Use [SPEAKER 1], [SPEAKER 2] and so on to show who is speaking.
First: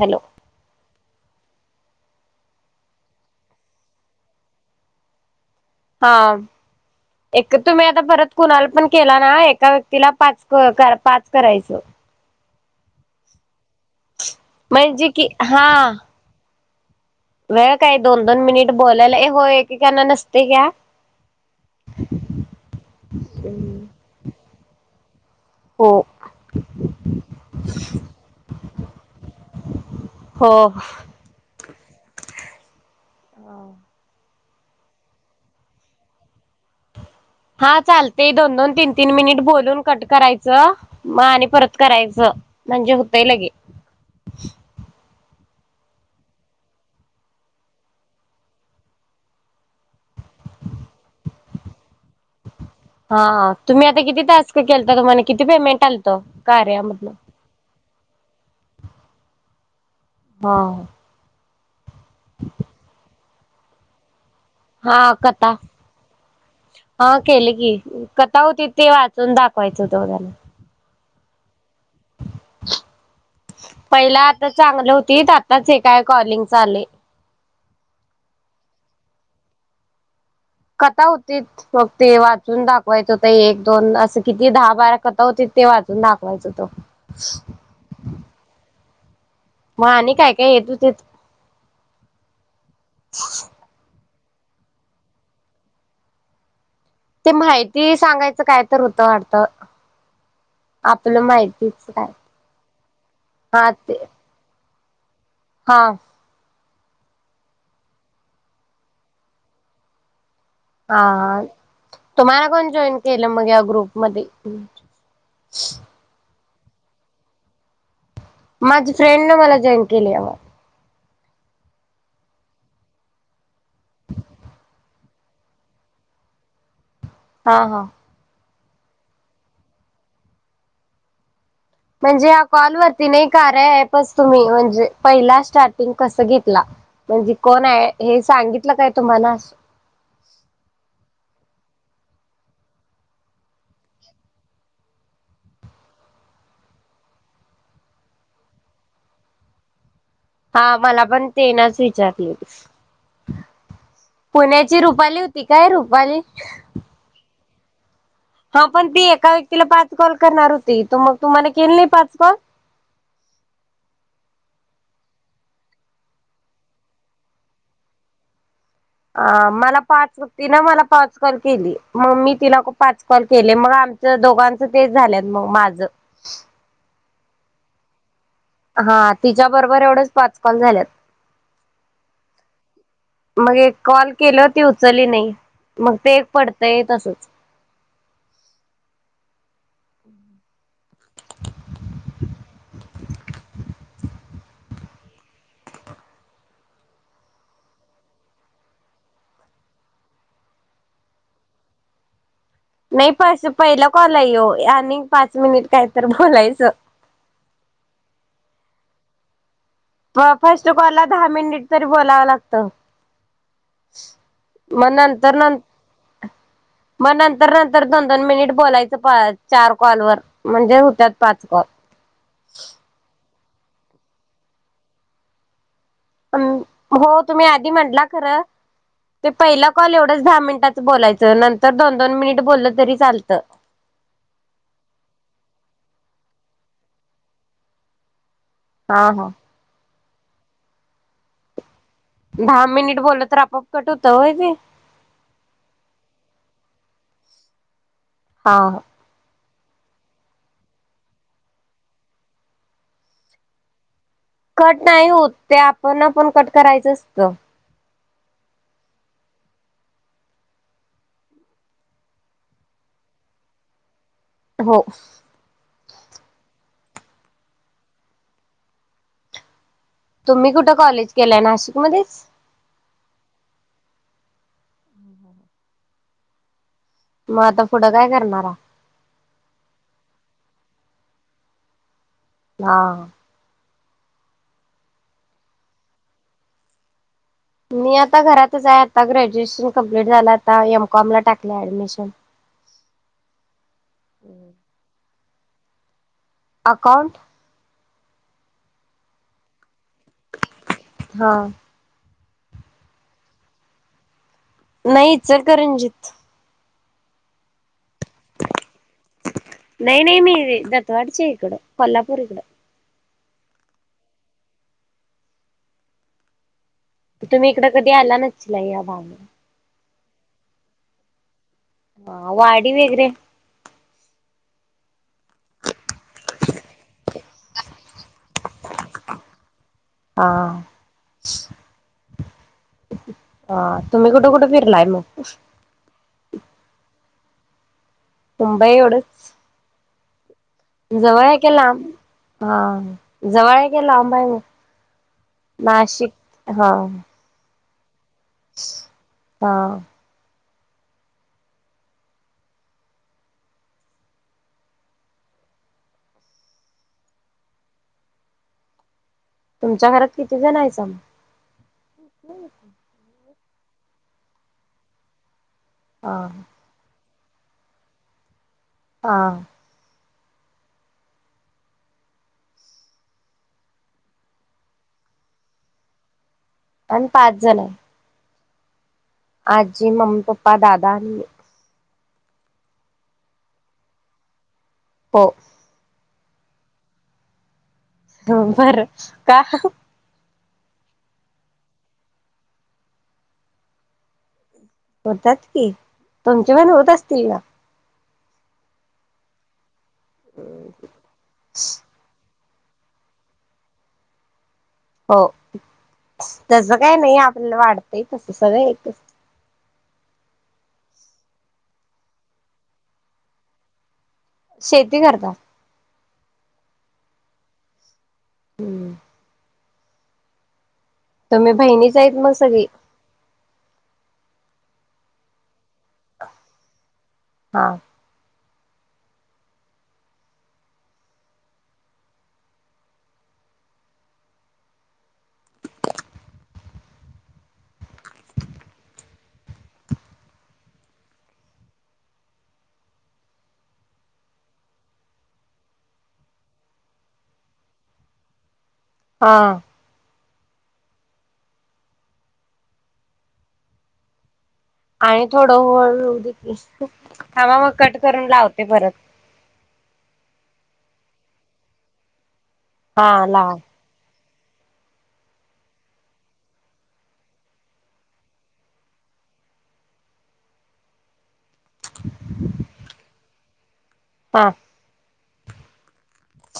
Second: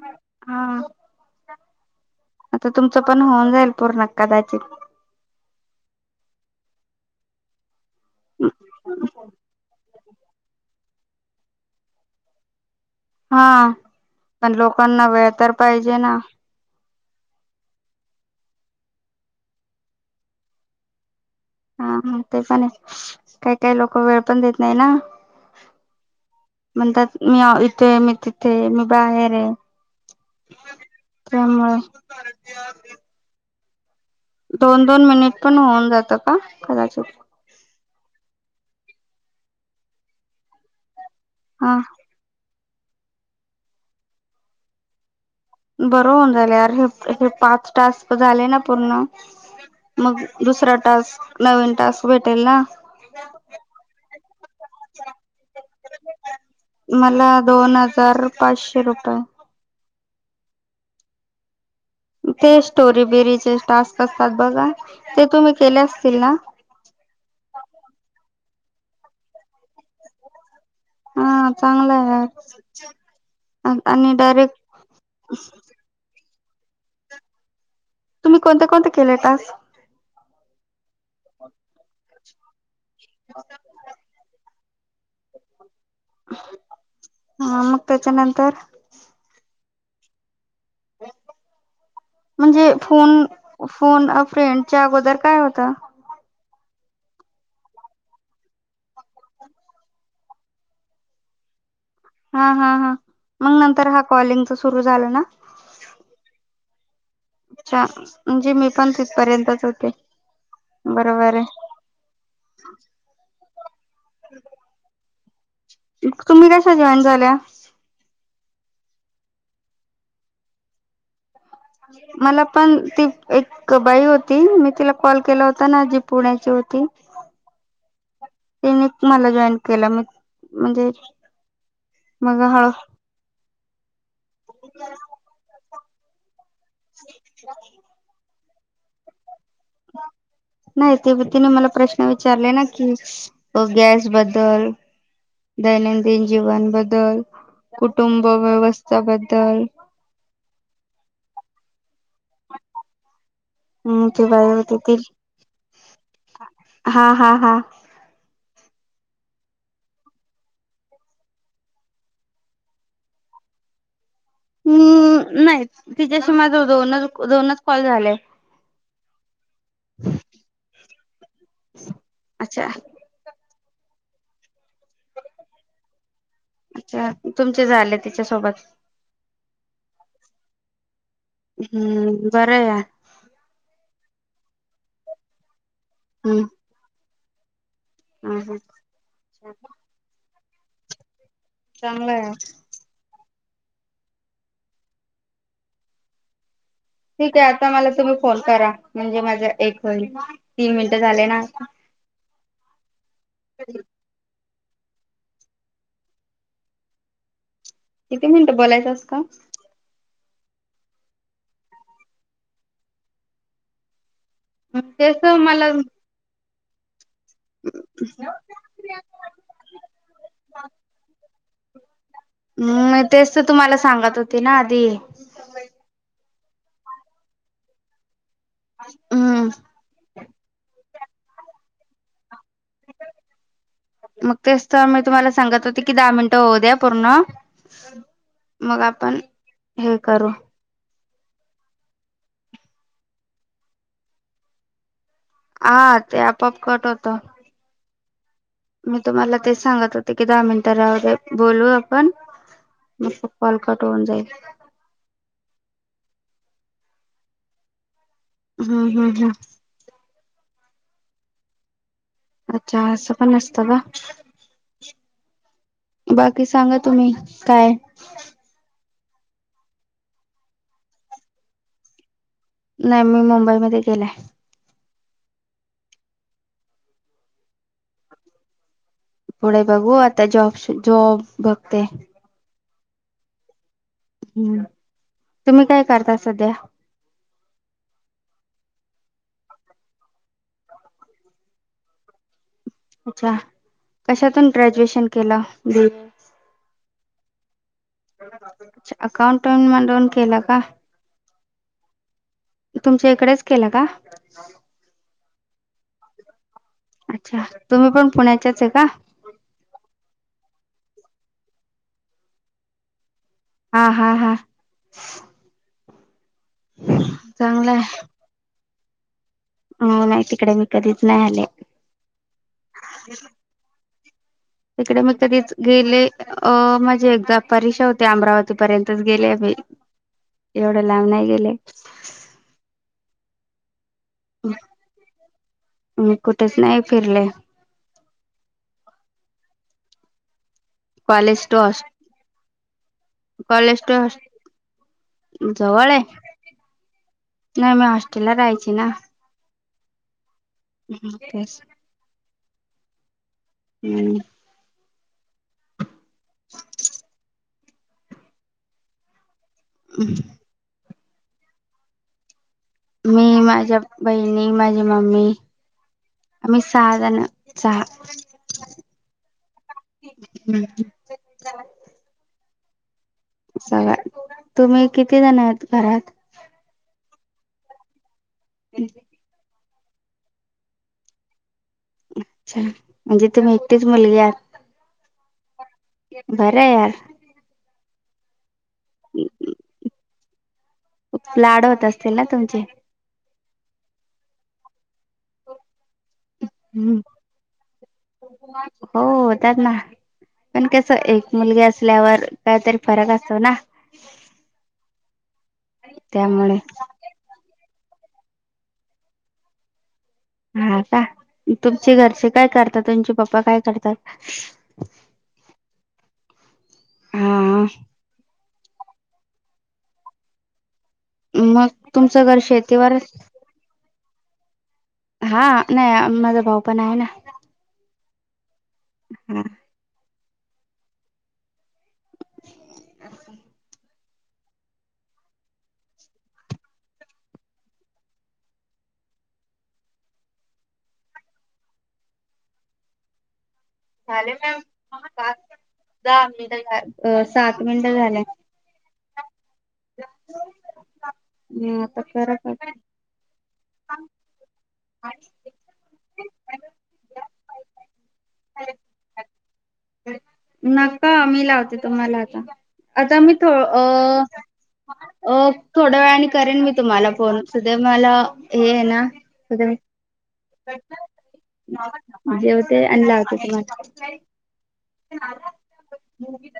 [SPEAKER 1] Hello
[SPEAKER 2] हा. आता तुमचं पण होऊन जाईल पूर्ण कदाचित.
[SPEAKER 1] हा, एक तुम्ही आता परत कुणाला पण केला ना एका व्यक्तीला पाच पाच करायचं.
[SPEAKER 2] हा. पण
[SPEAKER 1] म्हणजे
[SPEAKER 2] लोकांना
[SPEAKER 1] कि
[SPEAKER 2] वेळ तर
[SPEAKER 1] हा
[SPEAKER 2] पाहिजे ना?
[SPEAKER 1] वेळ काय दोन दोन मिनिट बोलायला, होय एके काणा नसतोय घ्या.
[SPEAKER 2] हा हा ते पण आहे काही काही लोक वेळ पण देत नाही ना.
[SPEAKER 1] हो
[SPEAKER 2] म्हणतात मी इथेय मी तिथे मी बाहेर आहे.
[SPEAKER 1] हो.
[SPEAKER 2] [unintelligible]
[SPEAKER 1] [unintelligible]
[SPEAKER 2] दोन दोन मिनिट पण होऊन जातं का कदाचित.
[SPEAKER 1] हा चालते दोन दोन तीन तीन मिनिट बोलून कट करायचं. म आणि परत
[SPEAKER 2] हा
[SPEAKER 1] करायचं. म्हणजे होताय लगे.
[SPEAKER 2] बरं होऊन झाले अर हे हे पाच टास्क झाले ना पूर्ण मग दुसरा टास्क नवीन टास्क भेटेल ना.
[SPEAKER 1] हा तुम्ही आता किती टास्क केलता तुम्हाना किती पेमेंट आलत कार्या मध्ये.
[SPEAKER 2] तर पाचशे रुपये.
[SPEAKER 1] हा.
[SPEAKER 2] ते स्टोरी बेरीज ते टास्क अस
[SPEAKER 1] हा कथा
[SPEAKER 2] ना
[SPEAKER 1] हा केले की, कथा होती ति वाचून दाखवायचं तेवमंच.
[SPEAKER 2] हा चांगला आहे आणि
[SPEAKER 1] पहिला आता
[SPEAKER 2] डायरेक्ट
[SPEAKER 1] चांगलं होती आत्ताच हे काय कॉलिंग चालू आहे
[SPEAKER 2] तुम्ही कोणते कोणते केले टास्क
[SPEAKER 1] कथा होती फक्त हे वाच चून दाख वायच होत एक दोन असं किती दहा बारा कथा होती ते वाच
[SPEAKER 2] हा मग त्याच्यानंतर
[SPEAKER 1] मग आणि काय काय येत होतीत
[SPEAKER 2] म्हणजे फोन फोन फ्रेंडच्या अगोदर काय होता.
[SPEAKER 1] ते माहिती सांगायचं काय तर होतं वाटत आपलं माहिती
[SPEAKER 2] हा हा ह मग नंतर हा
[SPEAKER 1] ते
[SPEAKER 2] कॉलिंग च सुरू झालं ना.
[SPEAKER 1] हा
[SPEAKER 2] अच्छा, म्हणजे मी पण तिथपर्यंतच होते.
[SPEAKER 1] हा
[SPEAKER 2] बरोबर आहे
[SPEAKER 1] तुम्हाला कोण जॉईन केलं मग या ग्रुप मध्ये?
[SPEAKER 2] तुम्ही कश्या जॉईन झाल्या?
[SPEAKER 1] माझी फ्रेंन्ड न मला जॉईन केली यावर.
[SPEAKER 2] मला पण ती एक बाई होती. मी तिला कॉल केला होता ना जी पुण्याची होती.
[SPEAKER 1] हा हा
[SPEAKER 2] त्यांने मला जॉईन केला मी म्हणजे,
[SPEAKER 1] म्हणजे
[SPEAKER 2] मग
[SPEAKER 1] हा
[SPEAKER 2] हळू
[SPEAKER 1] कॉल वरती नाही कार्या एप तुम्ही म्हणजे पहिला स्टार्ट टींग कसं घेत ला म्हणजे कोण आहे. हे सांगित ल काय तुम्हाला
[SPEAKER 2] नाही ते तिने मला प्रश्न विचारलेला ना कि गॅस बद्दल, दैनंदिन जीवन बद्दल, कुटुंब व्यवस्था बद्दल,
[SPEAKER 1] हा मला पण तेन च विचारलेली
[SPEAKER 2] ते बाई होते
[SPEAKER 1] पुण्याची
[SPEAKER 2] ते
[SPEAKER 1] रुपाली होती काय रुपाली
[SPEAKER 2] हा हा हा
[SPEAKER 1] हं पण ती एका व्यक्तीला पाच कॉल करणार होती. तर मग तुम्हाला केली नाही पाच कॉल?
[SPEAKER 2] हम् नाही. तिच्याशी माझ दोनच दोनच कॉल झाल्यात.
[SPEAKER 1] हा मला पाच तिन मला पाच कॉल केली मग मी तिला
[SPEAKER 2] अच्छा
[SPEAKER 1] पाच कॉल केली. ते मग आमच दोघांच तेच झालंत मग माझं.
[SPEAKER 2] तुमचे झाले ते.
[SPEAKER 1] हा तिच्या बरोबर एवढच पाच कॉल झालेत
[SPEAKER 2] हम्म बरं आहे यार
[SPEAKER 1] मग एक कॉल केलं ती उचली नाही मग ते एक पडतंय तसच.
[SPEAKER 2] हम् हम् चांगलय ठीक आहे आता मला तुम्ही फोन करा म्हणजे माझ्या एक होईल तीन मिनट झाले ना
[SPEAKER 1] नाई फस पहिला कॉलये यो आणि पाच मिनिट काय तर बोलायच
[SPEAKER 2] ते म्हणत बोलायचंस का
[SPEAKER 1] फर्स्ट कॉल ला दहा मिनिट तरी बोलावं लागत म
[SPEAKER 2] तेच
[SPEAKER 1] नंतर नं
[SPEAKER 2] मला
[SPEAKER 1] मग नंतर नंतर दोन दोन मिनिट बोलायचं चार कॉल वर म्हणजे होत्यात पाच कॉल
[SPEAKER 2] स तुम्हाला सांगत होते ना आधी
[SPEAKER 1] हो तुम्ही आधी म्हटला खरं ते
[SPEAKER 2] हम्म
[SPEAKER 1] पहिला कॉल एवढंच दहा मिनिटात बोलायचं नंतर दोन दोन मिनिट बोललं तरी चालतं.
[SPEAKER 2] मग तेच तर मी तुम्हाला सांगत होते की दहा मिनट तो हुद्या पूर्ण मग
[SPEAKER 1] हा
[SPEAKER 2] आपण
[SPEAKER 1] हा.
[SPEAKER 2] हहम्म करू
[SPEAKER 1] दहा मिनिट बोल तर आपआप कट होतं वय ते
[SPEAKER 2] हा ते आपाप कट होत
[SPEAKER 1] हा हा.
[SPEAKER 2] मी तुम्हाला ते च सांगत होते की दहा मिनिटाला बोलू आपण मग कॉल कट होऊून जाईल
[SPEAKER 1] कट नाही होत ते आपण पण कट करायचं असत
[SPEAKER 2] हम्म हम्म हम्म अच्छा असं पण असतं ग
[SPEAKER 1] हो
[SPEAKER 2] बाकी सांगा तुम्ही काय
[SPEAKER 1] तुम्ही कुठं कॉलेज केलाय नाशिक मध्येच
[SPEAKER 2] नाही मी मुंबईमध्येध्ये गेलाय
[SPEAKER 1] मग आता पुढं काय करणारा
[SPEAKER 2] पुढे बघू आता जॉब जॉब बघते
[SPEAKER 1] हा
[SPEAKER 2] हम्म तुम्ही काय करता सध्या
[SPEAKER 1] मी आता घरातच आहे आता ग्रॅज्युएशन कमप्लीट झालं आता एमकॉम ला टाकले ऍडमिशन
[SPEAKER 2] अच्छा कशातून ग्रॅज्युएशन केला ब
[SPEAKER 1] कान
[SPEAKER 2] अछ अकाउट [unintelligible] म न केला का
[SPEAKER 1] हा
[SPEAKER 2] तुमच्या इकडेच केलं का.
[SPEAKER 1] नाही इचलकरंजीत
[SPEAKER 2] अच्छा तुम्ही पण पुण्याच्याच आहे का?
[SPEAKER 1] दत्तवाड चेईकड कोलपूरीकड
[SPEAKER 2] हा हा हा
[SPEAKER 1] तुम्ही इकडं
[SPEAKER 2] चांगला
[SPEAKER 1] कधी आला न ल याबाग [unintelligible]
[SPEAKER 2] हं नाही मी तिकडे कधी च नाही आले.
[SPEAKER 1] हा वाडी वेगैरे
[SPEAKER 2] तिकडे मी कधीच गेले अ म्हणजे एकदा परिक्षा होते अमरावती पर्यंतच गेले मी.
[SPEAKER 1] हा
[SPEAKER 2] एवढं लाब नाही गेले.
[SPEAKER 1] हा तुम्ही कुठे कुठे फिरलाय मग
[SPEAKER 2] मी कुठेच नाही फिरले
[SPEAKER 1] मुंबई एवढंच जवळ
[SPEAKER 2] कॉलेज
[SPEAKER 1] की
[SPEAKER 2] टू
[SPEAKER 1] लांब
[SPEAKER 2] हॉस्
[SPEAKER 1] हा जवळ
[SPEAKER 2] कॉलेज
[SPEAKER 1] की
[SPEAKER 2] टू
[SPEAKER 1] लांब
[SPEAKER 2] हॉस्
[SPEAKER 1] आहे.
[SPEAKER 2] जवळ आहे
[SPEAKER 1] नाशिक हा
[SPEAKER 2] नाही म ला राहायची ना.
[SPEAKER 1] हा
[SPEAKER 2] हम तेस हम्म [unintelligible]
[SPEAKER 1] तुमच्या घरात किती जण आहेसा मग ह
[SPEAKER 2] मी, माझ्या बहिणी, माझी मम्मी,
[SPEAKER 1] हा
[SPEAKER 2] आम्ही सहा जण सहा
[SPEAKER 1] हा
[SPEAKER 2] ह सगळ तुम्ही किती जण आहेत घरात
[SPEAKER 1] आणि पाच जण आहे.
[SPEAKER 2] हम्
[SPEAKER 1] आजी मम्मी पप्पा दादा आणि मी
[SPEAKER 2] अच्छा म्हणजे तुम्ही एकटीच मुलगी आहात.
[SPEAKER 1] हो
[SPEAKER 2] बरं यारं
[SPEAKER 1] हा बर का.
[SPEAKER 2] खूप लाडवत असतील ना तुमचे
[SPEAKER 1] होतात कि तुमचे पण होत
[SPEAKER 2] हम्म
[SPEAKER 1] असतील ना
[SPEAKER 2] हो त्यात ना पण कस एक मुलगी असल्यावर काहीतरी फरक असतो ना
[SPEAKER 1] हो
[SPEAKER 2] त्यामुळे
[SPEAKER 1] तस काय नाही आपल्याला वाटत ते तस सगळं एकच
[SPEAKER 2] हा का तुमचे घरचे काय करतात तुमचे पप्पा काय करतात
[SPEAKER 1] शेती करता
[SPEAKER 2] हा
[SPEAKER 1] हम्म तुम्ही
[SPEAKER 2] मग
[SPEAKER 1] बहिणीच आहेत
[SPEAKER 2] तुमचं
[SPEAKER 1] मग
[SPEAKER 2] घर
[SPEAKER 1] सगळी
[SPEAKER 2] शेतीवर हा नाही माझा भाऊ पण आहे ना
[SPEAKER 1] हा
[SPEAKER 2] हा अच्छा झाले मॅ पा दहा मिनिट झा सात मिनटं झाले
[SPEAKER 1] हा
[SPEAKER 2] हता खर
[SPEAKER 1] आणि थोडं होळ देखील ांबा मग कट करून लावतो ते परत
[SPEAKER 2] नका मी लावते तुम्हाला आता
[SPEAKER 1] हा
[SPEAKER 2] आता मी थो
[SPEAKER 1] लाव
[SPEAKER 2] अ अ थोड्या वेळाने करेन मी तुम्हाला फोन सध मला हे आहे ना जे होते आणिलाते [unintelligible]
[SPEAKER 1] हा
[SPEAKER 2] [inaudible] मवी